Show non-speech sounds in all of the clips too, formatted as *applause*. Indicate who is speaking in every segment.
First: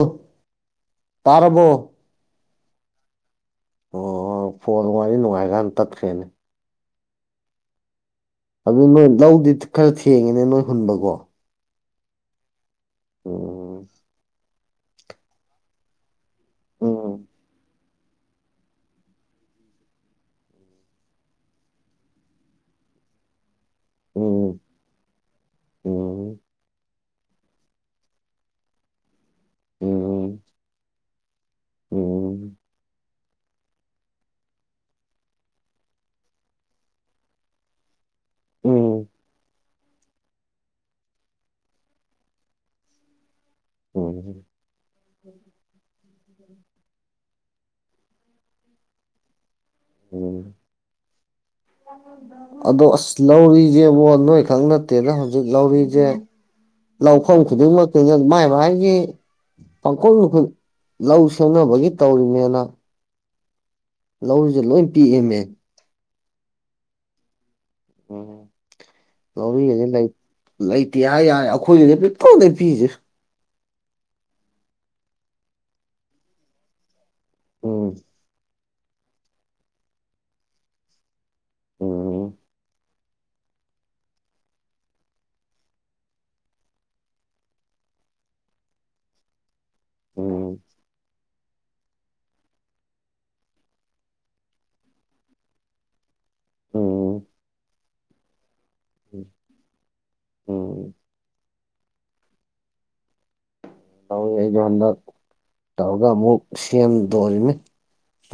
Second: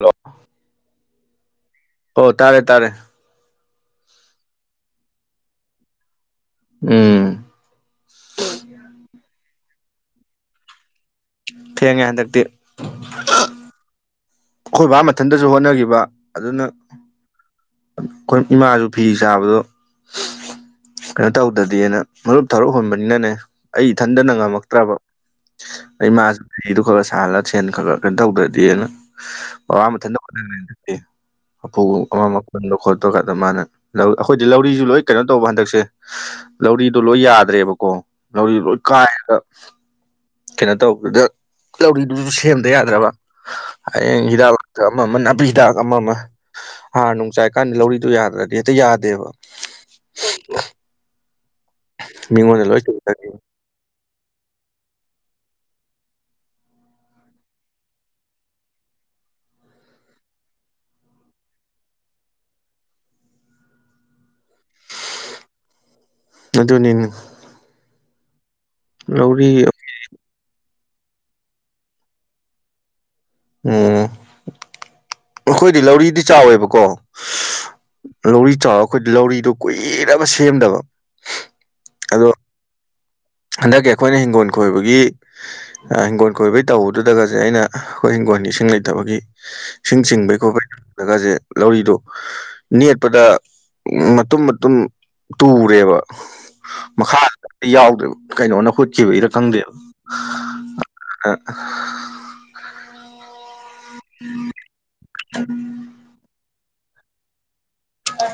Speaker 1: Hello
Speaker 2: ꯇꯥꯔꯕꯔꯕꯣ
Speaker 1: ꯑꯣ ꯇꯥꯔꯦ ꯇꯥꯔꯦ
Speaker 2: ꯑꯣ ꯐꯣꯟ ꯋꯥꯔꯤ ꯅꯨꯡꯉꯥꯏꯀꯥꯟ ꯇꯠꯈ꯭ꯔꯦꯅꯦ
Speaker 1: ꯎꯝ
Speaker 2: ꯑꯗꯨ ꯅꯣꯏ ꯂꯧꯗꯤ ꯈꯔ ꯊꯦꯡꯉꯤꯅꯦ ꯅꯣꯏ ꯍꯨꯟꯕꯀꯣ
Speaker 1: ꯊꯦꯡꯉꯦ ꯍꯟꯗꯛꯇꯤ
Speaker 2: ꯑꯣ
Speaker 1: ꯑꯩꯈꯣꯏ ꯕꯥ ꯃꯊꯟꯇꯁꯨ ꯍꯣꯠꯅꯈꯤꯕ ꯑꯗꯨꯅ
Speaker 2: ꯑꯣ
Speaker 1: ꯑꯩꯈꯣꯏ ꯏꯃꯥꯁꯨ ꯐꯤ ꯆꯥꯕꯗꯣ ꯀꯩꯅꯣ ꯇꯧꯗꯗꯤꯅ ꯃꯔꯨꯞ ꯊꯔꯨꯞ ꯍꯨꯣꯟꯕꯅꯤꯅꯅꯦ ꯑꯩ ꯏꯊꯟꯗꯅ
Speaker 2: ꯎꯝ
Speaker 1: ꯉꯝꯃꯛꯇ꯭ꯔꯕ
Speaker 2: ꯎꯝ
Speaker 1: ꯑꯩꯃꯁꯨ ꯂꯩꯗꯨ ꯈꯔ ꯁꯥꯍꯜꯂ ꯁꯦꯟ ꯈꯔ ꯈꯔ ꯀꯩꯅꯣ ꯇꯧꯗ꯭ꯔꯗꯤꯅ ꯃꯄꯥ ꯃꯊꯟꯇ
Speaker 2: ꯎꯝ
Speaker 1: ꯍꯣꯠ꯭ꯔꯦ ꯈꯦ ꯍꯥꯐꯨꯒ ꯑꯃ
Speaker 2: ꯎꯝ
Speaker 1: ꯃꯈꯜ ꯂꯧ ꯈꯣꯠ ꯇ ꯈ ꯃꯥꯅ ꯑꯩꯈꯣꯏꯗꯤ ꯂꯧꯔꯤꯁꯨ ꯂꯣꯏ ꯀꯩꯅꯣ ꯇꯧꯕ ꯍꯟꯗꯛꯁꯦ ꯂꯧꯔꯤꯗꯣ ꯂꯣꯏ ꯌꯥꯗ꯭ꯔꯦꯕꯀꯣ ꯂꯧꯔꯤꯗꯣ ꯂꯣꯏ
Speaker 2: ꯎꯝ
Speaker 1: ꯀꯥꯏꯔꯒ ꯀꯩꯅꯣ ꯇꯧꯕꯗꯨꯗ ꯂꯧꯔꯤꯗꯨꯗꯨꯁꯨ ꯁꯦꯝꯗ ꯌꯥꯗ꯭ꯔꯕ ꯍꯌꯦꯡ
Speaker 2: ꯎꯝ
Speaker 1: ꯍꯤꯗꯥꯛ ꯂꯥꯛꯇ ꯑꯃ ꯑꯃ ꯅꯥꯄꯤ ꯍꯤꯗꯥꯛ ꯑꯃ ꯑꯃ ꯍꯥ ꯅꯨꯡꯆꯥꯏꯀꯥꯟꯗꯤ ꯂꯧꯔꯤꯗꯨꯣ ꯌꯥꯗ꯭ꯔꯗꯤ ꯍꯦꯛꯇ ꯌꯥꯗꯦꯕ
Speaker 2: ꯎꯝ
Speaker 1: ꯃꯤꯉꯣꯟꯗ ꯂꯣꯏ
Speaker 2: ꯑꯗꯣ ꯑꯁ
Speaker 1: ꯇꯧꯗꯣꯏꯅꯦ
Speaker 2: ꯂꯧꯔꯤꯁꯦꯕꯣ ꯅꯣꯏ ꯈꯛ ꯅꯠꯇꯦꯅ ꯍꯧꯖꯤꯛ ꯂꯧꯔꯤꯁꯦ ꯂꯧꯐꯝ ꯈꯨꯗꯤꯡꯃꯛꯇꯨ ꯃꯥꯏ ꯃꯥꯒꯤ ꯄꯥꯡꯀꯣꯜꯈꯨ ꯂꯧ ꯁꯦꯝꯅꯕꯒꯤ ꯇꯧꯔꯤꯅꯦꯅ ꯂꯧꯔꯤꯨꯁꯦ ꯂꯣꯏ ꯄꯤꯛꯑꯃꯦ
Speaker 1: ꯑꯗꯨꯅꯤꯅꯦ
Speaker 2: ꯎꯝ
Speaker 1: ꯂꯧꯔꯤ
Speaker 2: ꯉꯥꯎꯕꯤꯒꯖꯦ ꯂꯩ ꯂꯩꯇꯦ ꯍꯥꯏ ꯌꯥꯏ ꯑꯩꯈꯣꯏꯒꯤꯗꯤ ꯄꯤꯛꯇ꯭ꯔꯨꯅꯦ ꯄꯤꯔꯤꯁꯦ
Speaker 1: ꯎꯝ ꯑꯩꯈꯣꯏꯗꯤ ꯂꯧꯔꯤꯗꯤ ꯆꯥꯎꯋꯦꯕꯀꯣ
Speaker 2: ꯎꯝ
Speaker 1: ꯂꯧꯔꯤ ꯆꯥꯎꯔ ꯑꯩꯈꯣꯏꯗꯤ ꯂꯧꯔꯤꯗꯣ ꯀꯨꯏꯔꯕ ꯁꯦꯝꯗꯕ ꯑꯗꯣ
Speaker 2: ꯎꯝ
Speaker 1: ꯍꯟꯗꯛꯀꯤ ꯑꯩꯈꯣꯏꯅ ꯍꯤꯡꯒꯣꯟ ꯀꯣꯏꯕꯒꯤ ꯑ ꯍꯤꯡꯒꯣꯟ ꯀꯣꯏꯕꯩ ꯇꯧꯕꯗꯨꯗꯒꯁꯦ ꯑꯩꯅ ꯑꯩꯈꯣꯏ ꯍꯤꯡꯒꯣꯟꯒꯤ ꯏꯁꯤꯡ ꯂꯩꯇꯕꯒꯤ ꯏꯁꯤꯡ ꯆꯤꯡꯕꯩ
Speaker 2: ꯎꯝ
Speaker 1: ꯈꯣꯠꯄꯩ ꯑꯗꯒꯁꯦ ꯂꯧꯔꯤꯗꯨꯣ ꯅꯦꯠꯄꯗ ꯃꯇꯨꯝ ꯃꯇꯨꯝ ꯇꯨꯔꯦꯕ ꯃꯈꯥ
Speaker 2: ꯎꯝ
Speaker 1: ꯌꯥꯎꯗ꯭ꯔꯦ ꯀꯩꯅꯣꯅ ꯍꯨꯠꯈꯤꯕ ꯏꯔ
Speaker 2: ꯎꯝ
Speaker 1: ꯈꯪꯗꯦꯕ
Speaker 2: ꯇꯧꯋꯤ ꯑꯩꯩꯅ ꯍꯟꯗꯛ ꯇꯧꯔꯒ ꯑꯃꯨꯛ ꯁꯦꯝꯗꯣꯜꯂꯤꯅꯤ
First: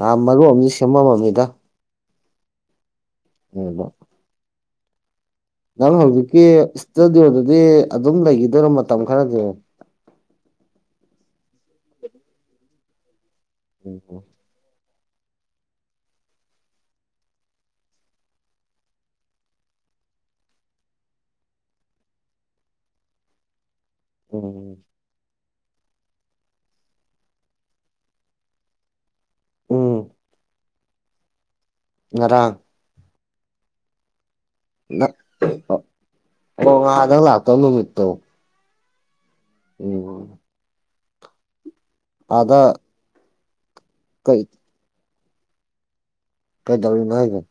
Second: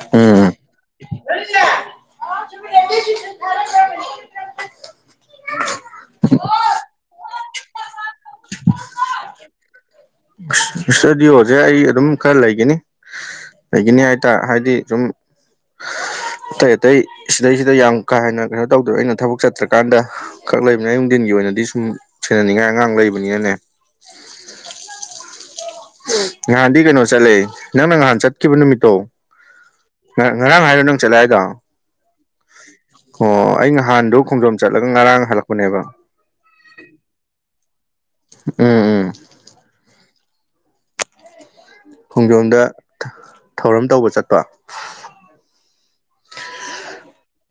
Speaker 2: ꯑ ꯃꯔꯨ
Speaker 1: ꯎꯝ
Speaker 2: ꯑꯃꯁ ꯁꯦꯝꯃꯝꯃꯝꯃꯤꯗ ꯌꯦꯕꯨ ꯅꯪ ꯍꯧꯖꯤꯛꯀꯤ ꯏꯁꯇꯨꯗꯤꯑꯣꯗꯗꯤ ꯑꯗꯨꯝ ꯂꯩꯈꯤꯗꯣꯏꯔꯣ ꯃꯇꯝ ꯈꯔꯗꯤ
Speaker 1: ꯏꯁꯇꯨꯗꯤꯑꯣꯁꯦ ꯑꯩ ꯑꯗꯨꯝ ꯈꯔ ꯂꯩꯒꯅꯤ ꯂꯩꯒꯅꯤ
Speaker 2: ꯎꯝ
Speaker 1: ꯍꯥꯏꯇꯥꯔꯦ ꯍꯥꯏꯗꯤ ꯁꯨꯝ
Speaker 2: *inaudible*
Speaker 1: ꯑꯇꯩ ꯑꯇꯩ ꯁꯤꯗꯩꯁꯤꯗ ꯌꯥꯝ ꯀꯥ ꯍꯦꯟꯅ ꯀꯩꯅꯣ ꯇꯧꯗꯣꯏ ꯑꯩꯅ ꯊꯕꯛ ꯆꯠꯇ꯭ꯔꯀꯥꯟꯗ ꯈꯛ ꯂꯩꯕꯅꯤ ꯑꯌꯨꯛ ꯅꯨꯡꯗꯤꯟꯒꯤ ꯑꯣꯏꯅꯗꯤ ꯁꯨꯝ ꯁꯦꯟꯅꯅꯤꯡꯉꯥꯏ ꯑꯉꯥꯡ ꯂꯩꯕꯅꯤꯅꯅꯦ
Speaker 2: ꯎꯝ
Speaker 1: ꯉꯍꯥꯟꯗꯤ ꯀꯩꯅꯣ ꯆꯠꯂꯦ ꯅꯪꯅ ꯉꯍꯥꯟ ꯆꯠꯈꯤꯕ ꯅꯨꯃꯤꯠꯇꯣ
Speaker 2: ꯎꯝ
Speaker 1: ꯉ ꯉꯔꯥꯡ ꯍꯥꯏꯔꯣ ꯅꯪ ꯆꯠꯂꯦ ꯍꯥꯏꯗꯣ
Speaker 2: ꯉꯔꯥꯡ
Speaker 1: ꯑꯣ ꯑꯩ ꯉꯍꯥꯟꯗꯣ ꯈꯣꯡꯖꯣꯝ ꯆꯠꯂꯒ
Speaker 2: ꯅꯪ
Speaker 1: ꯉꯔꯥꯡ ꯍꯜꯂꯛꯄꯅꯦꯕ
Speaker 2: ꯑꯣ ꯉꯍꯥꯟꯗꯪ ꯂꯥꯛꯇꯧ ꯅꯨꯃꯤꯠꯇꯣ
Speaker 1: ꯎꯝ ꯎꯝ
Speaker 2: ꯎꯝ ꯑꯥꯗ
Speaker 1: ꯈꯣꯡꯖꯣꯝꯗ ꯊꯧꯔꯝ ꯇꯧꯕ ꯆꯠꯄ
Speaker 2: ꯀꯩ ꯀꯩꯗꯧꯔꯤꯅꯣ ꯍꯥꯏꯖꯦ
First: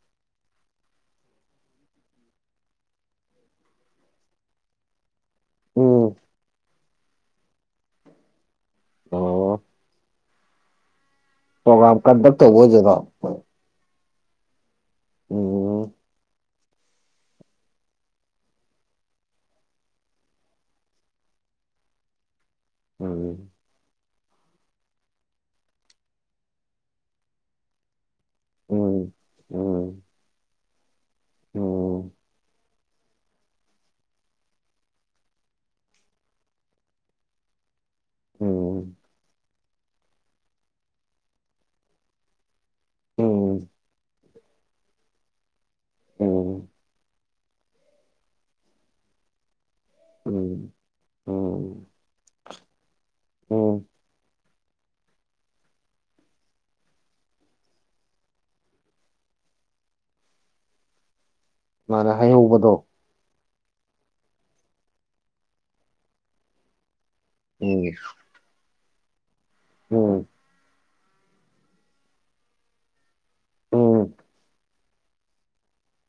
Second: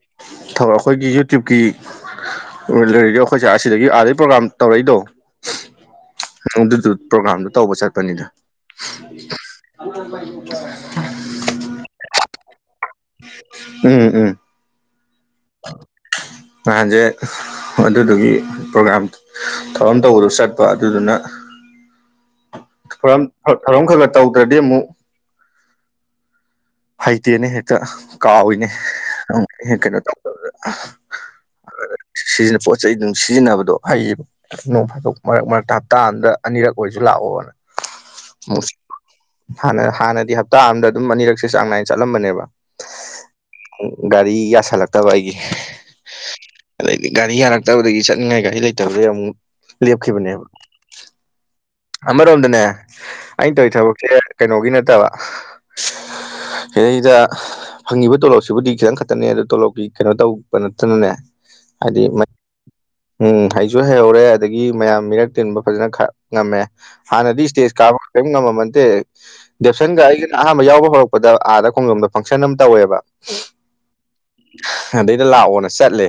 Speaker 1: ꯁꯧꯔ ꯑꯩꯈꯣꯏꯒꯤ ꯌꯨꯇ꯭ꯌꯨꯞꯀꯤ ꯂꯩꯔꯗꯤ ꯑꯩꯈꯣꯏꯁꯦ ꯑꯁꯤꯗꯒꯤ ꯑꯗꯩ ꯄ꯭ꯔꯣꯒꯥꯝ ꯇꯧꯔꯛꯏꯗꯣ
Speaker 2: ꯎꯝ
Speaker 1: ꯍꯩꯅꯧꯗꯨꯁꯨ ꯄ꯭ꯔꯣꯒ꯭ꯔꯥꯝꯗꯨ ꯇꯧꯕ ꯆꯠꯄꯅꯤꯗ
Speaker 2: ꯑꯣ ꯄ꯭ꯔꯣꯒꯥꯝ ꯀꯟꯗꯛ ꯇꯧꯕ ꯑꯣꯏꯗꯣꯏꯅꯣ
Speaker 1: ꯎꯝ ꯎꯝ
Speaker 2: ꯎꯝ
Speaker 1: ꯅꯍꯥꯟꯖꯦ ꯍꯣꯏ ꯑꯗꯨꯗꯨꯒꯤ ꯄ꯭ꯔꯣꯒꯥꯝ ꯊꯧꯔꯝ ꯇꯧꯕꯗꯣ ꯆꯠꯄ ꯑꯗꯨꯗꯨꯅ ꯊꯧꯔꯝ
Speaker 2: ꯎꯝ
Speaker 1: ꯊꯧꯔꯝ ꯈꯒ ꯇꯧꯗ꯭ꯔꯗꯤ ꯑꯃꯨꯛ ꯍꯩꯇꯦꯅꯦ ꯍꯦꯛꯇ ꯀꯥꯎꯋꯤꯅꯦ
Speaker 2: ꯎꯝ
Speaker 1: ꯑꯗꯨꯝ ꯍꯦꯛ ꯀꯩꯅꯣ
Speaker 2: ꯎꯝ
Speaker 1: ꯇꯧꯗꯕꯗ
Speaker 2: ꯎꯝ
Speaker 1: ꯁꯤꯖꯤꯟꯅꯄꯣꯠ ꯆꯩꯗꯨꯝ ꯁꯤꯖꯤꯟꯅꯕꯗꯣ ꯍꯩꯌꯦꯕ ꯅꯣꯡ ꯐꯥꯗꯣꯛ ꯃꯔꯛ ꯃꯔꯛꯇ ꯍꯞꯇꯥ ꯑꯃꯗ ꯑꯅꯤꯔꯛ ꯑꯣꯏꯖꯨ ꯂꯥꯛꯑꯣꯅ
Speaker 2: ꯎꯝ
Speaker 1: ꯍꯥꯟꯅ ꯍꯥꯟꯅꯗꯤ ꯍꯞꯇꯥ ꯑꯃꯗ ꯑꯗꯨꯝ ꯑꯅꯤꯔꯛ ꯁꯦ ꯆꯥꯡ ꯅꯥꯏꯅ ꯆꯠꯂꯝꯕꯅꯦꯕ
Speaker 2: ꯎꯝ
Speaker 1: ꯒꯥꯔꯤ ꯌꯥꯁꯜꯂꯛꯇꯕ ꯑꯩꯒꯤ
Speaker 2: ꯑꯣ
Speaker 1: ꯑꯗꯩꯗꯤ ꯒꯥꯔꯤ ꯌꯥꯔꯛꯇꯕꯗꯒꯤ ꯆꯠꯅꯤꯡꯉꯥꯏ ꯒꯥꯔꯤ ꯂꯩꯇꯕꯗꯒꯤ ꯑꯃꯨꯛ ꯂꯦꯞꯈꯤꯕꯅꯦꯕ
Speaker 2: ꯎꯝ ꯎꯝ
Speaker 1: ꯑꯃꯔꯣꯝꯗꯅꯦ ꯑꯩꯅ ꯇꯧꯋꯤ
Speaker 2: ꯎꯝ
Speaker 1: ꯊꯕꯛꯁꯦ ꯀꯩꯅꯣꯒꯤ ꯅꯠꯇꯕ
Speaker 2: *inaudible*
Speaker 1: ꯁꯤꯗꯩꯗ ꯐꯪꯉꯤꯕ ꯇꯣꯂꯣꯞꯁꯤꯕꯨꯗꯤ ꯈꯤꯇꯪ ꯈꯛꯇꯅꯦ ꯑꯗꯣ ꯇꯣꯂꯣꯞꯀꯤ ꯀꯩꯅꯣ ꯇꯧꯕ ꯅꯠꯇꯅꯅꯦ ꯍꯥꯏꯗꯤ ꯃꯩ
Speaker 2: ꯇꯧꯕꯗꯣ
Speaker 1: ꯎꯝ ꯍꯩꯁꯨ ꯍꯩꯍꯧꯔꯦ ꯑꯗꯒꯤ ꯃꯌꯥꯝ ꯃꯤꯔꯛ ꯇꯤꯟꯕ ꯐꯖꯅ ꯈ ꯉꯝꯃꯦ ꯍꯥꯟꯅꯗꯤ ꯏꯁꯇꯦꯖ
Speaker 2: ꯎꯝ
Speaker 1: ꯀꯥꯕ ꯀꯔꯤꯝ ꯉꯝꯃꯗꯦ ꯗꯦꯞꯁꯟꯒ
Speaker 2: ꯎꯝ
Speaker 1: ꯑꯩꯒꯅ ꯑꯍꯥꯟꯕ ꯌꯥꯎꯕ ꯍꯧꯔꯛꯄ ꯑꯥꯗ ꯈꯣꯡꯖꯣꯝꯗ ꯐꯪꯁꯟ ꯑꯃ ꯇꯧꯋꯦꯕ
Speaker 2: ꯎꯝ
Speaker 1: ꯑꯗꯩꯗ ꯂꯥꯛꯑꯣꯅ ꯆꯠꯂꯦ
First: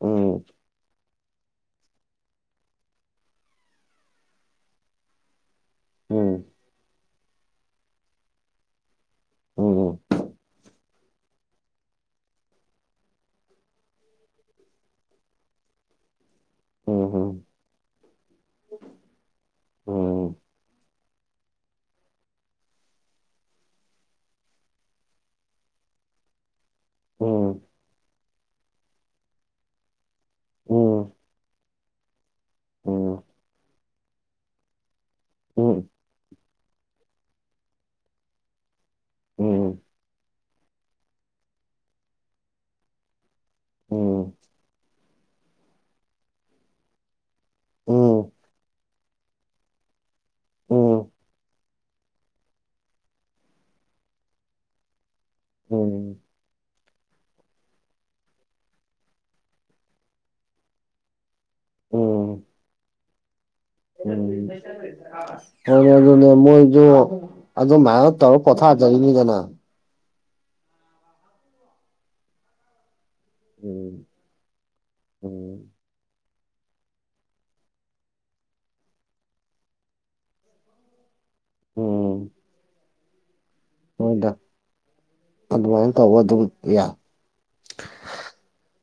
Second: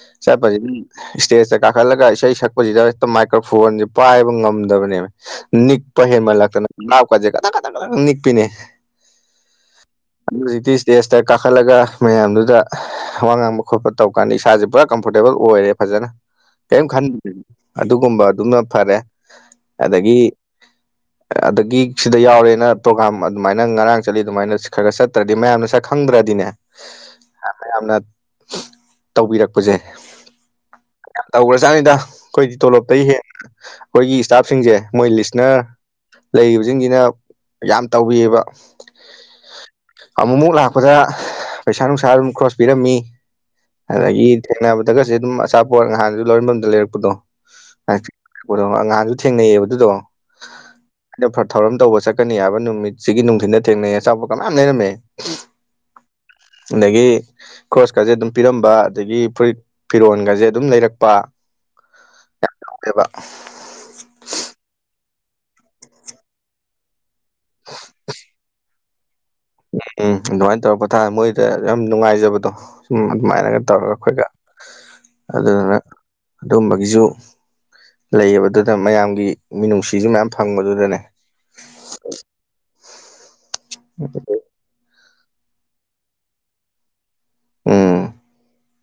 Speaker 2: ꯎꯝ
Speaker 1: ꯆꯠꯄꯁꯤꯗꯤ ꯏꯁꯇꯦꯖꯇ ꯀꯥꯈꯠꯂꯒ ꯏꯁꯩ ꯁꯛꯄꯁꯤꯗ ꯍꯦꯛꯇ ꯃꯥꯏꯀ꯭ꯔꯣꯐꯣꯟꯁꯦ ꯄꯥꯏꯕ ꯉꯝꯗꯕꯅꯦꯕ ꯅꯤ ꯄ
Speaker 2: ꯎꯝ
Speaker 1: ꯍꯦꯟꯃꯜꯂꯛꯇꯅ ꯅꯥꯞꯀꯁꯦ ꯅꯤꯛꯄꯤꯅꯦ
Speaker 2: ꯎꯝ ꯎꯝ
Speaker 1: ꯑꯗꯨ ꯍꯧꯖꯤꯛꯇꯤ ꯇꯦꯁꯇ ꯀꯥꯈꯠꯂꯒ ꯃꯌꯥꯝꯗꯨꯗ ꯋꯥ ꯉꯥꯡꯕ ꯈꯣꯠꯄ ꯇꯧꯀꯥꯟꯗ ꯏꯁꯥꯁꯦ ꯄꯨꯔꯥ ꯀꯝꯐꯣꯔꯇꯦꯕꯜ ꯑꯣꯏꯔꯦ ꯐꯖꯅ
Speaker 2: ꯎꯝ
Speaker 1: ꯀꯩꯝ ꯈꯟ
Speaker 2: ꯎꯝ
Speaker 1: ꯑꯗꯨꯒꯨꯝꯕ ꯑꯗꯨꯝꯅ ꯐꯔꯦ
Speaker 2: ꯎꯝ ꯎꯝ ꯎꯝ
Speaker 1: ꯑꯗꯒꯤ
Speaker 2: ꯎꯝ
Speaker 1: ꯑꯗꯒꯤ ꯁꯤꯗ ꯌꯥꯎꯔꯦꯅ ꯄ꯭ꯔꯣꯒꯥꯝ ꯑꯗꯨꯃꯥꯏꯅ ꯉꯔꯥꯡ ꯆꯠꯂꯤ ꯑꯗꯨꯃꯥꯏꯅ ꯈꯔ ꯒꯔ ꯆꯠ ꯅꯠꯇ꯭ꯔꯗꯤ ꯃꯌꯥꯝꯅ ꯁꯛꯈꯪꯗ꯭ꯔꯗꯤꯅꯦ
Speaker 2: ꯎꯝ
Speaker 1: ꯃꯌꯥꯝꯅ ꯇꯧꯕꯤꯔꯛꯄꯁꯦ
Speaker 2: ꯎꯝ
Speaker 1: ꯌꯥꯝ ꯇꯧꯒ꯭ꯔꯖꯥꯅꯤꯗ ꯑꯩꯈꯣꯏꯗꯤ ꯇꯣꯂꯣꯞꯇꯩ ꯍꯦꯟ ꯑꯩꯈꯣꯏꯒꯤ ꯏꯁꯇꯥꯞꯁꯤꯡꯖꯦ ꯃꯣꯏ ꯂꯤꯁꯅ꯭ꯔ
Speaker 2: ꯎꯝ
Speaker 1: ꯂꯩꯔꯤꯕꯖꯤꯡꯖꯤꯅ ꯌꯥꯝ ꯇꯧꯕꯤꯑꯕ
Speaker 2: ꯎꯝ
Speaker 1: ꯑꯃꯨꯛꯃꯨꯛ ꯂꯥꯛꯄꯗ ꯄꯩꯁꯥ ꯅꯨꯡꯁꯥ ꯑꯗꯨꯝ ꯀ꯭ꯔꯣꯁ ꯄꯤꯔꯝꯃꯤ ꯑꯗꯒꯤ
Speaker 2: ꯎꯝ ꯎꯝ
Speaker 1: ꯊꯦꯡꯅꯕꯗꯒꯁꯨ ꯑꯗꯨꯝ ꯑꯆꯥꯄꯣꯠ ꯅꯍꯥꯟ ꯂꯧꯔꯐꯝꯗ ꯂꯩꯔꯛꯄꯗꯣ
Speaker 2: ꯎꯝ
Speaker 1: ꯑꯉꯥꯡꯁꯨ ꯊꯦꯡꯅꯩꯑꯕ ꯑꯗꯨꯗꯣ ꯑꯩꯅ ꯊꯧꯔꯝ ꯇꯧꯕ ꯆꯠꯀꯅꯤ ꯍꯥꯏꯕ ꯅꯨꯃꯤꯠꯁꯤꯒꯤ ꯅꯨꯡꯊꯤꯗ ꯊꯦꯡꯅꯩ ꯑꯆꯄꯠ ꯀ ꯃꯌꯥꯝ ꯂꯩꯔꯝꯃꯦ
Speaker 2: ꯎꯝ
Speaker 1: ꯑꯗꯒꯤ ꯀ꯭ꯔꯣꯁꯀꯥꯁꯦ ꯑꯗꯨꯝ ꯄꯤꯔꯝꯕ ꯑꯗꯒꯤ ꯐꯨꯔꯤ ꯐꯤꯔꯣꯟ ꯒꯖꯦꯠ ꯑꯗꯨꯝ ꯂꯩꯔꯛꯄ ꯌꯥꯝ ꯌꯥꯎꯋꯦꯕ
Speaker 2: ꯎ ꯍ ꯑꯗꯨ ꯃꯣꯏꯁꯨꯣ ꯑꯗꯨ ꯃꯥꯏ ꯇꯔ ꯀꯊ ꯔꯤꯅꯤ
Speaker 1: ꯎꯝ ꯎꯝ ꯑꯗꯨꯃꯥꯏꯅ ꯇꯧꯔꯒ ꯄꯣꯊꯥꯔ ꯃꯣꯏꯗ ꯌꯥꯝ ꯅꯨꯡꯉꯥꯏꯖꯕꯗꯣ ꯁ ꯑꯗꯨꯃꯥꯏꯅꯒ ꯇꯧꯔꯒ
Speaker 2: ꯎꯝ
Speaker 1: ꯑꯩꯈꯣꯏꯒ
Speaker 2: ꯎꯝ
Speaker 1: ꯑꯗꯨꯗꯨꯅ ꯑꯗꯨꯝꯕꯒꯤꯁꯨ ꯂꯩꯌꯦꯕꯗꯨꯗ ꯃꯌꯥꯝꯒꯤ ꯃꯤꯅꯨꯡꯁꯤꯁꯨ ꯃꯌꯥꯝ ꯐꯪꯕꯗꯨꯗꯅꯦ
Speaker 2: ꯑꯣꯝ ꯍꯣꯏꯗ ꯑꯗꯨꯃꯥꯏꯅ ꯇꯧꯕ ꯑꯗꯨꯝ ꯌꯥ
Speaker 1: ꯎꯝ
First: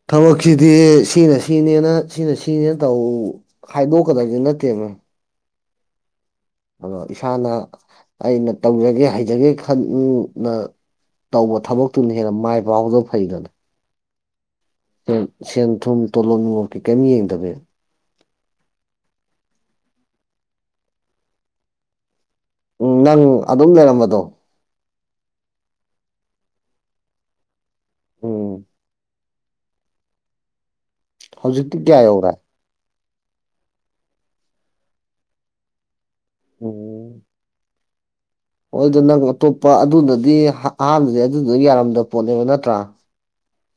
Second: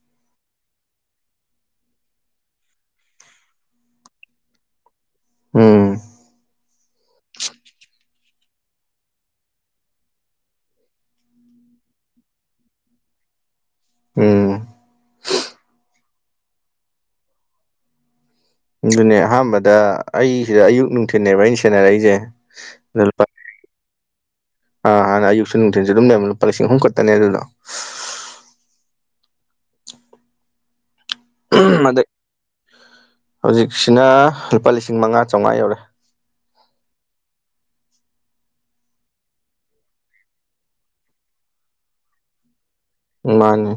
Speaker 2: ꯊꯕꯛꯁꯤꯗꯤ ꯁꯤꯅ ꯁꯤꯅꯦꯅ ꯁꯤꯅ ꯁꯤꯅꯦꯅ ꯇꯧ ꯍꯥꯏꯗꯣꯛꯀꯗꯕꯁꯦ ꯅꯠꯇꯦ ꯃꯣꯏ
Speaker 1: ꯎꯝ
Speaker 2: ꯑꯗꯣ ꯏꯁꯥꯅ ꯑꯩꯅ ꯇꯧꯖꯒꯦ ꯍꯩꯖꯒꯦ ꯈꯜꯅ ꯇꯧꯕ ꯊꯕꯛꯇꯨꯅ ꯍꯦꯟꯅ ꯃꯥꯏ ꯄꯥꯎꯗꯕ ꯐꯩꯒꯅꯤ
Speaker 1: ꯎꯝ
Speaker 2: ꯁꯦꯟ ꯊꯨꯝ ꯇꯣꯂꯣꯝ ꯅꯨꯡꯣꯞꯀꯤ ꯀꯩꯝ ꯌꯦꯡꯗꯕ
Speaker 1: ꯑꯗꯨꯅꯦ ꯑꯍꯥꯟꯕꯗ ꯑꯩ ꯁꯤꯗ ꯑꯌꯨꯛ ꯅꯨꯡꯊꯤꯜꯕ ꯑꯩꯅ ꯁꯦꯟꯅꯔꯛꯏꯁꯦ
Speaker 2: ꯎꯝ ꯅꯪ ꯑꯗꯨꯝ ꯂꯩꯔꯝꯕꯗꯣ
Speaker 1: ꯑ ꯍꯥꯟꯅ ꯑꯌꯨꯛꯁꯨ ꯅꯨꯡꯊꯤꯟꯁꯨ ꯑꯗꯨꯝ ꯂꯩꯔꯕ ꯂꯨꯄꯥ ꯂꯤꯁꯤꯡ ꯑꯍꯨꯝ ꯈꯛꯇꯅꯦ ꯑꯗꯨꯗꯣ
Speaker 2: ꯎꯝ ꯍꯧꯖꯤꯛꯤꯒ ꯀꯌꯥ
Speaker 1: ꯑꯗꯩ
Speaker 2: ꯌꯧꯔꯥ
Speaker 1: ꯍꯧꯖꯤꯛꯁꯤꯅ ꯂꯨꯄꯥ ꯂꯤꯁꯤꯡ ꯃꯉꯥ ꯆꯥꯝꯃꯉꯥ ꯌꯧꯔꯦ
Speaker 2: ꯑꯣꯝ ꯍꯣꯏꯗ ꯅꯪ ꯑꯇꯣꯞꯄ ꯑꯗꯨꯅꯗꯤ ꯑꯍꯥꯟꯕꯗꯤ ꯑꯗꯨꯗꯨꯗ ꯌꯥꯔꯝꯗꯕ ꯄꯣꯠꯅꯦꯕ ꯅꯠꯇ꯭ꯔ
Speaker 1: ꯃꯥꯅꯦ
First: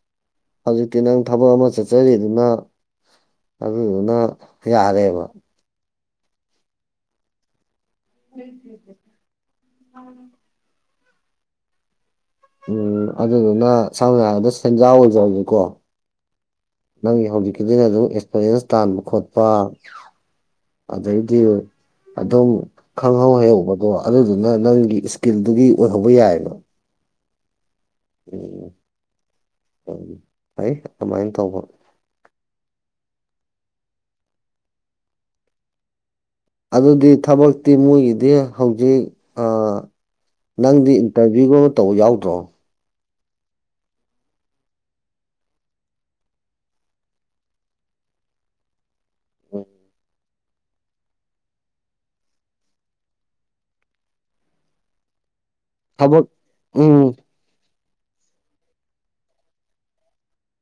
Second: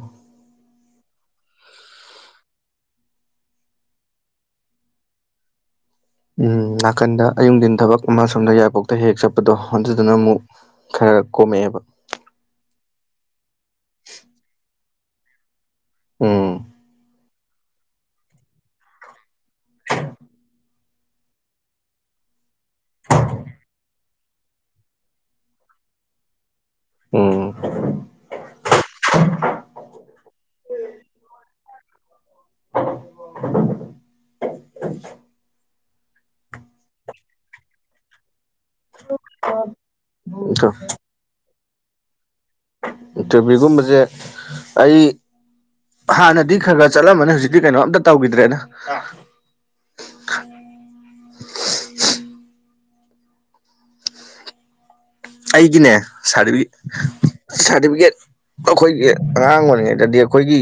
Speaker 2: ꯍꯧꯖꯤꯛꯇꯤ ꯅꯪ ꯊꯕꯛ ꯑꯃ ꯆꯠꯆꯔꯤꯗꯨꯅ ꯑꯗꯨꯗꯨꯅ ꯌꯥꯔꯦꯕ
Speaker 1: ꯎꯝ ꯅꯥꯀꯟꯗ ꯑꯌꯨꯛꯗꯤꯟ ꯊꯕꯛ ꯑꯃ ꯁꯣꯝꯗ ꯌꯥꯏꯄꯣꯛꯇ ꯍꯦꯛ ꯆꯠꯄꯗꯣ ꯍꯣꯟꯖꯗꯨꯅ ꯑꯃꯨꯛ ꯈꯔ ꯀꯣꯝꯃꯛꯑꯦꯕ
Speaker 2: ꯎꯝ ꯑꯗꯨꯗꯨꯅ ꯁꯝꯅ ꯍꯥꯏꯔꯕꯗ ꯁꯦꯟꯖꯥꯎ ꯑꯣꯏꯖꯔꯁꯦꯀꯣ
Speaker 1: ꯎꯝ
Speaker 2: ꯅꯪꯒꯤ ꯍꯧꯖꯤꯛꯀꯤꯅ ꯑꯗꯨꯝ ꯑꯦꯛꯁꯄꯔꯤꯟꯁ ꯇꯥꯟꯕ ꯈꯣꯠꯄ꯫ ꯑꯗꯩꯗꯤ ꯑꯗꯨꯝ꯫ ꯈꯪꯍꯧ ꯍꯩꯍꯧꯕꯗꯣ ꯑꯗꯨꯗꯨꯅ ꯅꯪꯒꯤ ꯏꯁꯀꯤꯜꯗꯨꯒꯤ ꯑꯣꯏꯍꯧꯕ ꯌꯥꯏꯌꯦꯕ꯫
Speaker 1: ꯎꯝ꯫
Speaker 2: ꯎꯝ ꯎꯝ ꯐꯩ ꯑꯗꯨꯃꯥꯏꯅ ꯇꯧꯕ꯫
Speaker 1: *inaudible*
Speaker 2: ꯑꯗꯨꯗꯤ ꯊꯕꯛꯇꯤ ꯃꯣꯏꯒꯤꯗꯤ ꯍꯧꯖꯤꯛ ꯑꯥ ꯅꯪꯗꯤ꯫ ꯏꯟꯇꯔꯚꯤꯌꯒꯨꯝꯕ ꯇꯧꯕ ꯌꯥꯎꯗ꯭ꯔꯣ꯫
Speaker 1: ꯏꯟ ꯇꯤꯚꯤꯒꯨꯝꯕꯖꯦ ꯑꯩ ꯍꯥꯟꯅꯗꯤ ꯈꯔ ꯈꯔ ꯆꯠꯂꯝꯃꯅꯤ ꯍꯧꯖꯤꯛꯇꯤ ꯀꯩꯅꯣ ꯑꯝꯇ ꯇꯧꯈꯤꯗ꯭ꯔꯦꯅ
Speaker 2: ꯑꯣ
Speaker 1: ꯑꯩꯒꯤꯅꯦ
Speaker 2: ꯊꯕꯛ ꯎꯝ
Speaker 1: ꯁꯥꯔꯇꯤꯐꯤꯀꯦꯠ ꯑꯩꯈꯣꯏꯒꯤ ꯑꯉꯥꯡ ꯑꯣꯏꯔꯤꯉꯩꯗꯗꯤ ꯑꯩꯈꯣꯏꯒꯤ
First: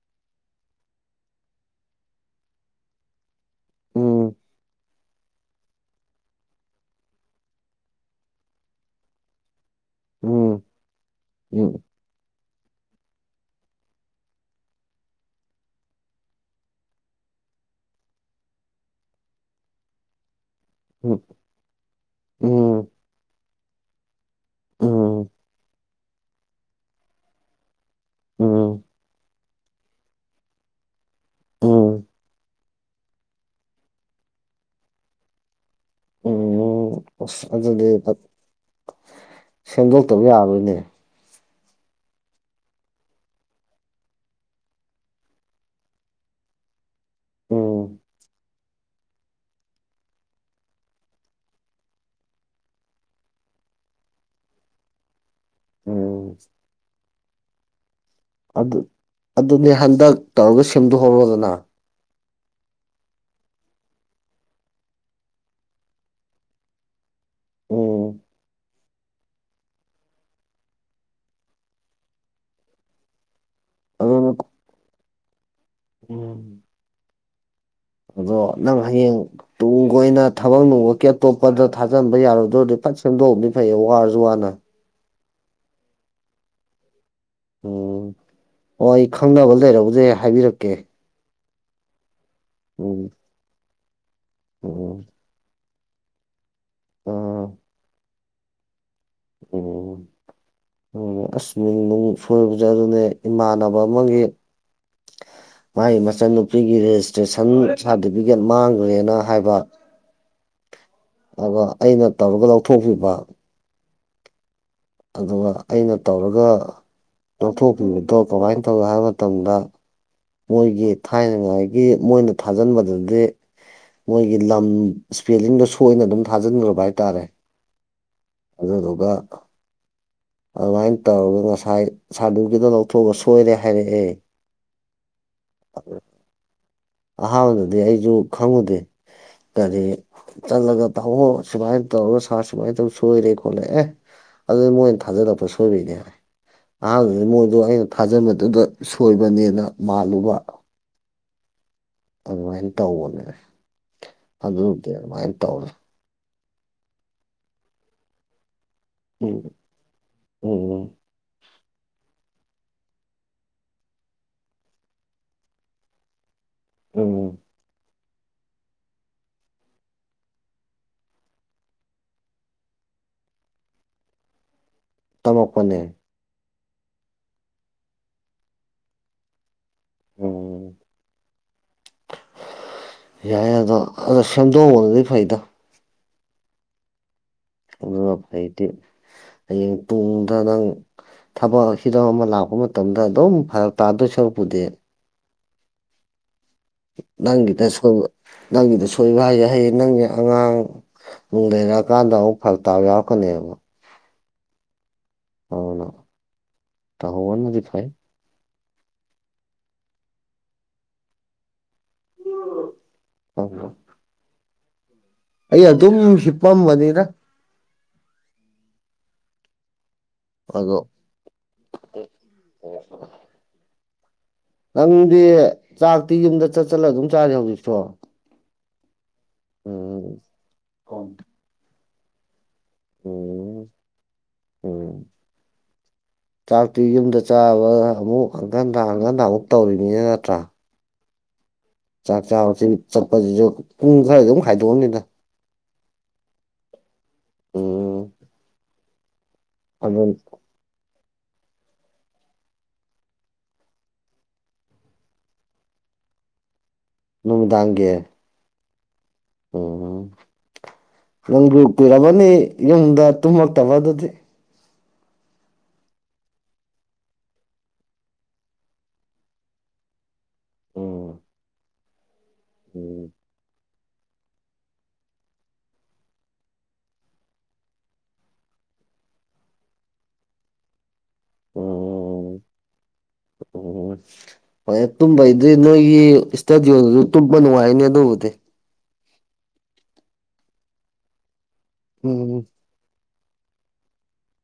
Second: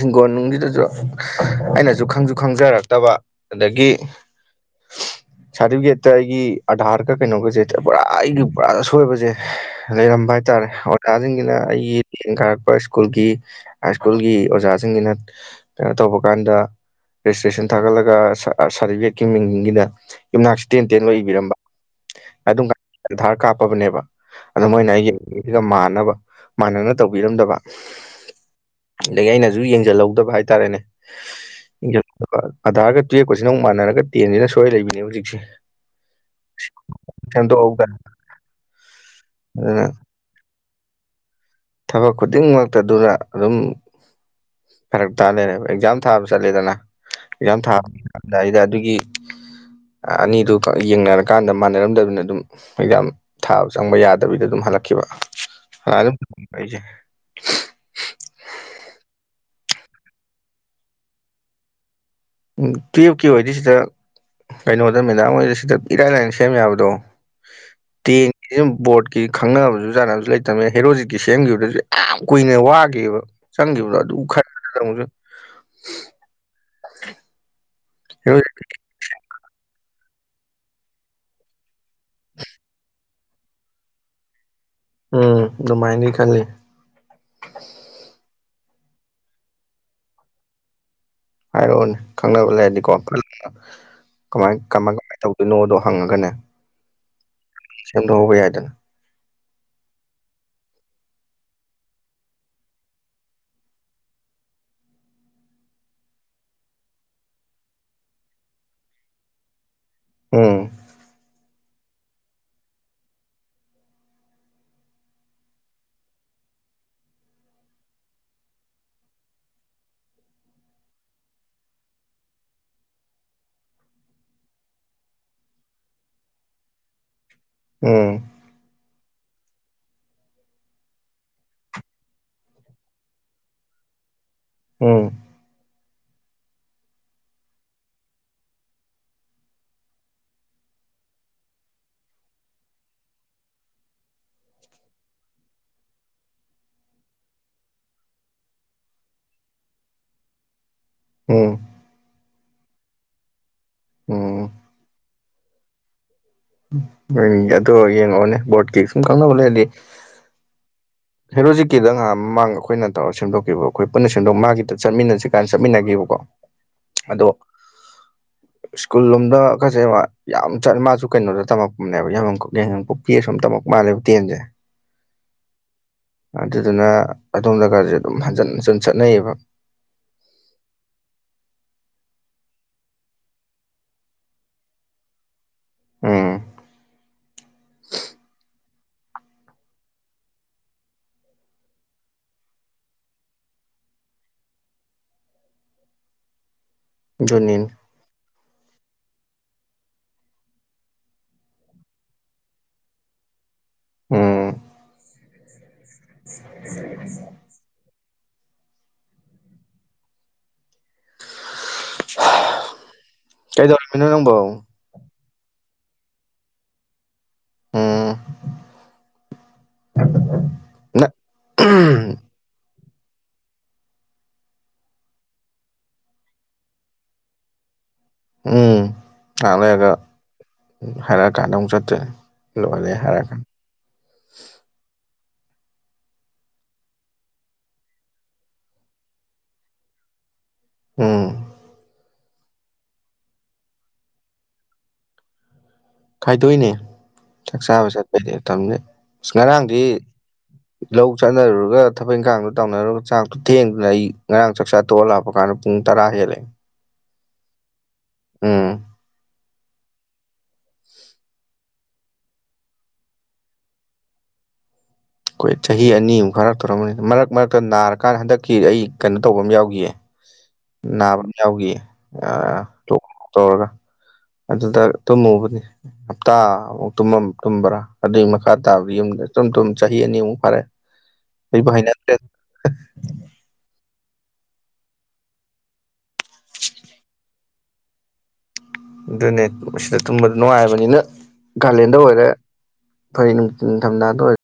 Speaker 1: ꯍꯤꯡꯒꯣꯜ ꯅꯨꯡꯁꯤꯗꯁꯨ ꯑꯩꯅꯁꯨ ꯈꯪꯁꯨ ꯈꯪꯖꯔꯛꯇꯕ ꯑꯗꯒꯤ
Speaker 2: ꯎꯝ
Speaker 1: ꯁꯥꯔꯇꯤꯐꯤꯀꯦꯠꯇ ꯑꯩꯒꯤ ꯑꯙꯥꯔꯒ ꯀꯩꯅꯣꯒꯁꯦ ꯄꯨꯔꯥ ꯑꯩꯒꯤ ꯄꯨꯔꯥ ꯑꯁꯣꯏꯕꯁꯦ ꯂꯩꯔꯝꯕ
Speaker 2: ꯎꯝ
Speaker 1: ꯍꯥꯏꯇꯥꯔꯦ ꯑꯣꯖꯥꯁꯤꯡꯁꯤꯅ
Speaker 2: ꯎꯝ
Speaker 1: ꯑꯩꯒꯤ ꯇꯦꯟ ꯀꯥꯔꯛꯄ ꯁ꯭ꯀꯨꯜꯒꯤ ꯍꯥꯏ ꯁ꯭ꯀꯨꯜꯒꯤ ꯑꯣꯖꯥꯁꯤꯡꯁꯤꯅ꯫ ꯀꯩꯅꯣ ꯇꯧꯕ ꯀꯥꯟꯗ ꯔꯦꯖꯤꯁꯇ꯭ꯔꯦꯁꯟ ꯊꯥꯒꯠꯂꯒ ꯁꯥꯔꯇꯤꯐꯤꯀꯦꯠꯀꯤ ꯃꯤꯡꯒꯤꯗ꯫ ꯌꯨꯝꯅꯥꯛꯁꯤ ꯇꯦꯟ ꯇꯦꯟ ꯂꯩꯕꯤꯔꯝꯕ ꯑꯗꯨ
Speaker 2: ꯎꯝ
Speaker 1: ꯑꯙꯥꯔ ꯀꯥꯔꯠ꯫ ꯀꯞꯄꯕꯅꯦꯕ ꯑꯗꯨꯗ
Speaker 2: ꯎꯝ
Speaker 1: ꯃꯣꯏꯅ ꯑꯩ *unintelligible* ꯃꯥꯟꯅꯕ ꯃꯥꯟꯅꯅ ꯇꯧꯕꯤꯔꯝꯗꯕ꯫
Speaker 2: ꯎꯝ
Speaker 1: ꯑꯗꯒꯤ ꯑꯩꯅꯁꯨ ꯌꯦꯡꯁꯤꯜꯍꯧꯗꯕ ꯍꯥꯏꯇꯥꯔꯦꯅꯦ꯫
Speaker 2: ꯎꯝ
Speaker 1: ꯑꯥꯔꯒ ꯇꯨꯌꯦꯞꯀꯁꯤꯅ ꯑꯃꯨꯛ ꯃꯥꯟꯅꯔꯒ ꯇꯦꯟꯁꯤꯅ ꯁꯣꯏ ꯂꯩꯕꯤꯅꯦ ꯍꯧꯖꯤꯛꯁꯦ꯫
Speaker 2: ꯎꯝ ꯑꯁ ꯑꯗꯨꯗꯤ
Speaker 1: ꯁꯦꯝꯗꯣꯛꯍꯧꯗꯅ ꯑꯗꯨꯅ
Speaker 2: ꯁꯦꯝꯗꯣꯛꯇꯕ ꯌꯥꯔꯣꯏꯅꯦ꯫
Speaker 1: ꯊꯕꯛ ꯈꯨꯗꯤꯡꯃꯛꯇ ꯑꯗꯨꯅ ꯑꯗꯨꯝ꯫ ꯐꯔꯛ ꯇꯥ ꯂꯩꯔꯕ ꯑꯦꯛꯖꯥꯝ ꯊꯥꯕ ꯆꯠꯂꯦꯗꯅ꯫ ꯑꯦꯛꯖꯥꯝ
Speaker 2: ꯎꯝ
Speaker 1: ꯊꯥꯔꯝꯗꯥꯏꯗ ꯑꯗꯨꯒꯤ꯫ ꯑꯅꯤꯗꯨ ꯌꯦꯡꯅꯔꯀꯥꯟꯗ ꯃꯥꯟꯅꯔꯝꯗꯕꯅꯦ ꯑꯗꯨꯝ꯫ ꯑꯦꯛꯖꯥꯝ ꯊꯥꯕ ꯆꯪꯕ ꯌꯥꯗꯕꯤꯗ ꯑꯗꯨꯝ ꯍꯜꯂꯛꯈꯤꯕ ꯑꯗꯨꯅ ꯑꯗꯨꯝ
Speaker 2: ꯎꯝ
Speaker 1: ꯑꯩꯁꯦ꯫
Speaker 2: ꯑꯗꯨ ꯑꯗꯨꯅꯦ ꯍꯟꯗꯛ ꯇꯧꯔꯒ ꯁꯦꯝꯗꯣꯛꯍꯧꯔꯗꯅ꯫
Speaker 1: ꯎꯝ ꯇꯨꯌꯦꯞꯀꯤ ꯑꯣꯏꯗꯤ ꯁꯤꯗ ꯀꯩꯅꯣꯗ ꯃꯦꯗꯥꯝ ꯍꯣꯏꯗ ꯁꯤꯗ ꯏꯔꯥꯏ ꯂꯥꯏꯅ ꯁꯦꯝ ꯌꯥꯕꯗꯣ꯫
Speaker 2: ꯎꯝ
Speaker 1: ꯇꯦꯟꯒꯤꯁꯤ *unintelligible* ꯕꯣꯔꯠꯀꯤ ꯈꯪꯅꯕꯁꯨ ꯆꯥꯅꯕꯁꯨ ꯂꯩꯇꯕꯃꯦ ꯍꯦꯔꯣꯖꯤꯠꯀꯤ ꯁꯦꯝꯈꯤꯕꯗꯁꯨ ꯌꯥꯝ ꯀꯨꯏꯅ ꯋꯥꯒꯤꯕ꯫ ꯆꯪꯒꯤꯟꯗꯨ ꯑꯗꯨ
Speaker 2: ꯑꯗꯨꯅ
Speaker 1: ꯈꯟꯕꯗ *unintelligible*
Speaker 2: ꯎꯝ꯫
Speaker 1: *unintelligible*
Speaker 2: ꯑꯗꯣ ꯅꯪ ꯍꯌꯦꯡ꯫ ꯇꯨꯡ ꯀꯣꯏꯅ ꯊꯕꯛ ꯅꯨꯡꯉꯛꯀꯤ ꯑꯇꯣꯞꯄꯗ ꯊꯥꯖꯟꯕ ꯌꯥꯔꯣꯏꯗꯧꯗꯤ ꯐꯠ ꯁꯦꯝꯗꯣꯛꯈꯤꯕꯗꯤ ꯐꯩꯌꯦ ꯋꯥꯔꯁꯨ ꯋꯥꯅ꯫
Speaker 1: ꯎꯝ ꯑꯗꯨꯃꯥꯏꯅꯗꯤ ꯈꯜꯂꯤ꯫
Speaker 2: ꯎꯝ ꯑꯣ ꯑꯩ ꯈꯪꯅꯕ ꯂꯩꯔꯕꯨꯗꯤ ꯑꯩ ꯍꯥꯏꯕꯤꯔꯛꯀꯦ꯫
Speaker 1: ꯍꯥꯏꯔꯛꯑꯣꯅꯦ ꯈꯪꯅꯕ ꯂꯩꯔꯗꯤꯀꯣ
Speaker 2: ꯎꯝ
Speaker 1: ꯀꯃꯥꯏ ꯀꯃꯥꯏ
Speaker 2: ꯎꯝ
Speaker 1: ꯀꯃꯥꯏꯅ ꯇꯧ ꯅꯣꯗꯣ ꯍꯪꯉꯒꯅꯦ
Speaker 2: ꯑꯥ
Speaker 1: ꯁꯦꯝꯗꯣꯛꯍꯧꯕ ꯌꯥꯏꯗꯅ꯫
Speaker 2: ꯎꯝ꯫ ꯎꯝ ꯑꯁ ꯃꯤꯡ ꯅꯨꯡ ꯁꯣꯏꯕꯁꯦ ꯑꯗꯨꯅꯦ ꯏꯃꯥꯟꯅꯕ ꯑꯃꯒꯤ꯫ ꯃꯥꯏꯒꯤ ꯃꯆꯟꯅꯨꯄꯤꯒꯤ ꯔꯦꯖꯤꯁꯇ꯭ꯔꯦꯁꯟ ꯁꯥꯔꯇꯤꯐꯤꯀꯦꯠ ꯃꯥꯡꯒꯔꯦꯅ ꯍꯥꯏꯕ꯫
Speaker 1: ꯎꯝ꯫
Speaker 2: ꯑꯗꯨꯒ ꯑꯩꯅ ꯇꯧꯔꯒ ꯂꯧꯊꯣꯛꯄꯤꯕ꯫ ꯑꯗꯨꯒ ꯑꯩꯅ ꯇꯧꯔꯒ ꯂꯧꯊꯣꯛꯄꯤꯕꯗꯣ ꯀꯃꯥꯏꯅ ꯇꯧꯒꯦ ꯍꯥꯏꯕ ꯃꯇꯝꯗ꯫ ꯃꯣꯏꯒꯤ ꯊꯥꯏꯅꯉꯥꯏꯒꯤ ꯃꯣꯏꯅ ꯊꯥꯖꯤꯟꯕꯗꯨꯗꯤ꯫ ꯃꯣꯏꯒꯤ ꯂꯝ ꯏꯁꯄꯦꯂꯤꯡꯗꯣ ꯁꯣꯏꯅ ꯑꯗꯨꯝ ꯊꯥꯖꯤꯟꯈ꯭ꯔꯕ ꯍꯥꯏꯇꯥꯔꯦ
Speaker 1: ꯎꯝ
Speaker 2: ꯑꯗꯨꯗꯨꯒ ꯑꯗꯨꯃꯥꯏꯅ ꯇꯧꯔꯒ ꯉꯁꯥꯏ ꯁꯥꯔꯇꯤꯐꯤꯀꯦꯠꯇꯣ ꯂꯧꯊꯣꯛꯑꯒ ꯁꯣꯏꯔꯦ ꯍꯥꯏꯔꯛꯑꯦ
Speaker 1: ꯎꯝ
Speaker 2: ꯑꯗꯨ ꯑꯍꯥꯟꯕꯗꯗꯤ ꯑꯩꯁꯨ ꯈꯪꯉꯨꯗꯦ ꯀꯔꯤ ꯆꯠꯂꯒ ꯇꯧꯍꯣ ꯁꯨꯃꯥꯏꯅ ꯇꯧꯔꯒ ꯁꯥ ꯁꯨꯃꯥꯏꯅ ꯇꯧ ꯁꯣꯏꯔꯦ ꯈꯣꯠꯂꯛ ꯑꯦ ꯑꯗꯨꯗꯤ ꯃꯣꯏꯅ ꯊꯥꯖꯔꯛꯄ ꯁꯣꯏꯕꯤꯔꯤꯅꯦ ꯍꯥꯏ ꯑꯍꯥꯟꯕꯗ ꯃꯣꯏꯗꯣ ꯑꯩꯅ ꯊꯥꯖꯟꯕꯗꯨꯗ ꯁꯣꯏꯕꯅꯦꯅ ꯃꯥꯜꯂꯨꯕ
Speaker 1: ꯎꯝ꯫
Speaker 2: ꯑꯗꯨꯃꯥꯏꯅ ꯇꯧꯕꯅꯦ꯫
Speaker 1: ꯎꯝ
Speaker 2: ꯑꯗꯨꯗꯤ ꯑꯗꯨꯃꯥꯏꯅ ꯇꯧꯔ꯫
Speaker 1: ꯎꯝ ꯑꯗꯨ ꯌꯦꯡꯉꯛꯑꯣꯅꯦ ꯕꯣꯠꯀꯤ ꯁꯨꯝ ꯈꯪꯅꯕ ꯂꯩꯔꯗꯤ꯫
Speaker 2: ꯎꯝ ꯎꯝ꯫
Speaker 1: ꯍꯦꯔꯣꯖꯤꯛꯀꯤꯗ ꯉꯥꯏꯍꯥꯟ ꯃꯃꯥꯡ ꯑꯩꯈꯣꯏꯅ ꯇꯧꯔ ꯁꯦꯝꯗꯣꯛꯈꯤꯕ ꯑꯩꯈꯣꯏ ꯄꯨꯟꯅ ꯁꯦꯝꯗꯣꯛ ꯃꯥꯒꯤꯗ ꯆꯠꯃꯤꯟꯅꯁꯤ ꯀꯥꯟꯅ ꯆꯠꯃꯤꯟꯅꯈꯤꯕꯀꯣ꯫
Speaker 2: *inaudible*
Speaker 1: ꯑꯗꯣ꯫
Speaker 2: *inaudible*
Speaker 1: ꯁ꯭ꯀꯨꯜ ꯂꯣꯝꯗ *unintelligible* ꯃꯥꯁꯨ ꯀꯩꯅꯣꯗ ꯇꯝꯃꯛꯄꯅꯦ ꯌꯥꯉꯥꯝ ꯌꯥꯡꯒꯪ ꯄꯦꯁ ꯑꯨꯝꯇꯧꯛ ꯃꯥꯜꯂꯦꯕ ꯇꯦꯟꯁꯦ
Speaker 2: ꯇꯝꯃꯛꯄꯅꯦ
Speaker 1: ꯑꯗꯨꯗꯨꯅ ꯑꯗꯣꯝꯗꯒꯥꯥꯁꯦ ꯑꯗꯨꯝ ꯍꯟꯖꯤꯟ ꯍꯟꯖꯟ ꯆꯠꯅꯩꯌꯦꯕ
Speaker 2: ꯎꯝ ꯌꯥꯏꯦꯗ ꯑꯗ ꯁꯦꯝꯝꯗꯣꯡꯗꯤ ꯐꯥꯏꯗ
Speaker 1: ꯎꯝ
Speaker 2: ꯑꯗꯨꯒ ꯍꯧꯛꯇ ꯍꯌꯦꯡ ꯇꯨꯡꯗ ꯅꯪ ꯊꯕꯛ ꯍꯤꯔꯝ ꯑꯃ ꯂꯥꯛꯄ ꯃꯇꯝꯗ ꯑꯗꯨꯝ ꯐꯔꯛ ꯇꯥꯗꯣꯏ ꯁꯔꯨꯛ ꯄꯨꯗꯤꯦ
Speaker 1: ꯑꯗꯨꯅꯤꯅꯦ
Speaker 2: ꯅꯪꯒꯤꯗꯣꯏꯕ ꯅꯪꯒꯤꯗ ꯁꯣꯏꯕ ꯍꯩ ꯍꯩ ꯅꯪꯒꯤ ꯑꯉꯥꯡ ꯅꯨꯡ ꯂꯩꯔꯛꯑꯀꯥꯟꯗ ꯑꯃꯨꯛ ꯐꯔꯛ ꯇꯥꯕ ꯌꯥꯎꯔꯛꯀꯅꯦꯕ
Speaker 1: ꯎꯝ
Speaker 2: ꯑꯅ ꯇ ꯍꯅꯖꯤꯐꯥꯏ
Speaker 1: ꯀꯩꯗꯔꯃꯤꯅꯣ ꯅꯪꯕ
Speaker 2: ꯑꯩꯌꯦ ꯑꯗꯨꯝ ꯁꯤꯞꯄꯝꯝꯕꯅꯤꯔ
Speaker 1: ꯎꯝ
Speaker 2: ꯑꯗꯣ
Speaker 1: ꯅꯪ
Speaker 2: ꯅꯪꯗꯤ ꯆꯥꯛꯇꯤ ꯌꯨꯝꯗ ꯆꯠ ꯆꯠꯂ ꯑꯗꯨꯝ ꯆꯥꯔꯦ ꯍꯧꯖꯤꯛꯁꯨꯣ
Speaker 1: ꯎꯝ ꯉꯍꯥꯛ ꯂꯩꯔꯒ ꯍꯥꯏꯔꯛꯑꯀꯥꯟꯗ ꯑꯃꯨꯛ ꯆꯠꯇꯦ ꯍꯣꯦ ꯍꯥꯏꯔ ꯈꯥꯟ
Speaker 2: ꯑꯣꯝ ꯆꯥꯛꯇꯤ ꯌꯨꯝꯗ ꯆꯥꯕ ꯑꯃꯨꯛ ꯍꯪꯀꯟꯗ ꯍꯟꯀꯟꯗ ꯑꯃꯨꯛ ꯇꯧꯔꯤꯅꯤꯅ ꯅꯠꯇ꯭ꯔꯥ
Speaker 1: ꯎꯝ
Speaker 2: ꯆꯥꯛ ꯆꯥꯁꯤ ꯆꯠꯄꯁꯤꯁꯨ ꯄꯨꯡ ꯈꯔꯗ ꯑꯗꯨꯝ ꯍꯥꯏꯗꯣꯛꯑꯅꯤꯗ
Speaker 1: ꯈꯥꯏꯗꯣꯛꯅꯦ ꯆꯥꯛ ꯆꯥꯕ
Speaker 2: ꯎꯝ
Speaker 1: ꯆꯠꯄꯗꯤꯝ ꯑꯁ ꯉꯔꯥꯡꯗꯤ
Speaker 2: ꯑꯗꯨ
Speaker 1: ꯂꯧ ꯆꯥꯅꯔꯨꯔꯒ ꯊꯕꯛ ꯏꯪꯈꯥꯡꯗꯣ ꯇꯧꯅꯔꯨꯔꯒ ꯆꯥꯛꯇꯣ ꯊꯦꯡꯗꯅ ꯑꯩ ꯉꯔꯥꯡ ꯆꯥꯛꯆꯥꯥ ꯇꯣꯂꯄ ꯀꯥꯟ ꯄꯨ ꯇꯔꯑ ꯂꯩꯦ
Speaker 2: ꯅꯨꯃꯤꯗꯥꯡꯒꯤ
Speaker 1: ꯎꯝ
Speaker 2: ꯎꯝ ꯅꯪꯕꯨ ꯀꯨꯏꯔꯕꯅꯤ ꯌꯨꯝꯗ ꯇꯨꯝꯃꯛꯇꯕ ꯑꯗꯨꯗꯤ
Speaker 1: ꯑꯩꯈꯣꯏ ꯆꯍꯤ ꯑꯅꯤꯃꯨꯛ ꯐꯥꯔꯛꯇꯧꯔꯝꯃꯅꯤ ꯃꯔꯛ ꯃꯔꯛꯇ ꯅꯥꯔꯀꯥꯟꯗ ꯍꯟꯗꯛꯀꯤ ꯑꯩ ꯀꯩꯅꯣ ꯇꯧꯕ ꯑꯃ ꯌꯥꯎꯒꯤꯌꯦ
Speaker 2: ꯎꯝ
Speaker 1: ꯅꯥꯕ ꯑꯃ ꯌꯥꯎꯈꯤꯌꯦ ꯇꯣꯛ
Speaker 2: ꯎꯝ
Speaker 1: ꯇꯧꯔꯒ ꯑꯗꯨꯗ ꯇꯨꯝꯃꯨꯕꯅꯦ ꯍꯞꯇꯥ ꯑꯃꯨꯛ ꯇꯨꯝꯕ꯭ꯔꯥ ꯑꯗꯨꯏ ꯃꯈꯥ ꯇꯥꯕꯗꯤ ꯌꯨꯝꯗꯨꯝ ꯆꯍꯤ ꯑꯅꯤꯃꯨꯛ ꯐꯥꯔꯦ
Speaker 2: *inaudible*
Speaker 1: ꯍꯩꯕꯨ ꯍꯩꯅꯗ꯭ꯔꯦꯗ
Speaker 2: ꯑꯣ ꯍꯣꯏ ꯇꯨꯝꯕꯩꯗꯤ ꯅꯣꯏꯒꯤ ꯏꯁꯇꯗꯤꯑꯣꯗꯨꯁꯨ ꯇꯨꯝꯕ ꯅꯨꯡꯉꯥꯏꯅꯦ ꯑꯗꯨꯕꯨꯗꯤ
Speaker 1: ꯑꯗꯨꯅꯦ ꯁꯤꯗ ꯇꯨꯝꯕꯗ ꯅꯨꯡꯉꯥꯏꯕꯅꯤꯅ ꯒꯥꯥꯂꯦꯟꯗ ꯑꯣꯏꯔꯦ
Speaker 2: ꯎꯝ
Speaker 1: ꯐꯩ ꯅꯤꯡꯊꯝꯊꯥꯗ ꯑꯣꯏ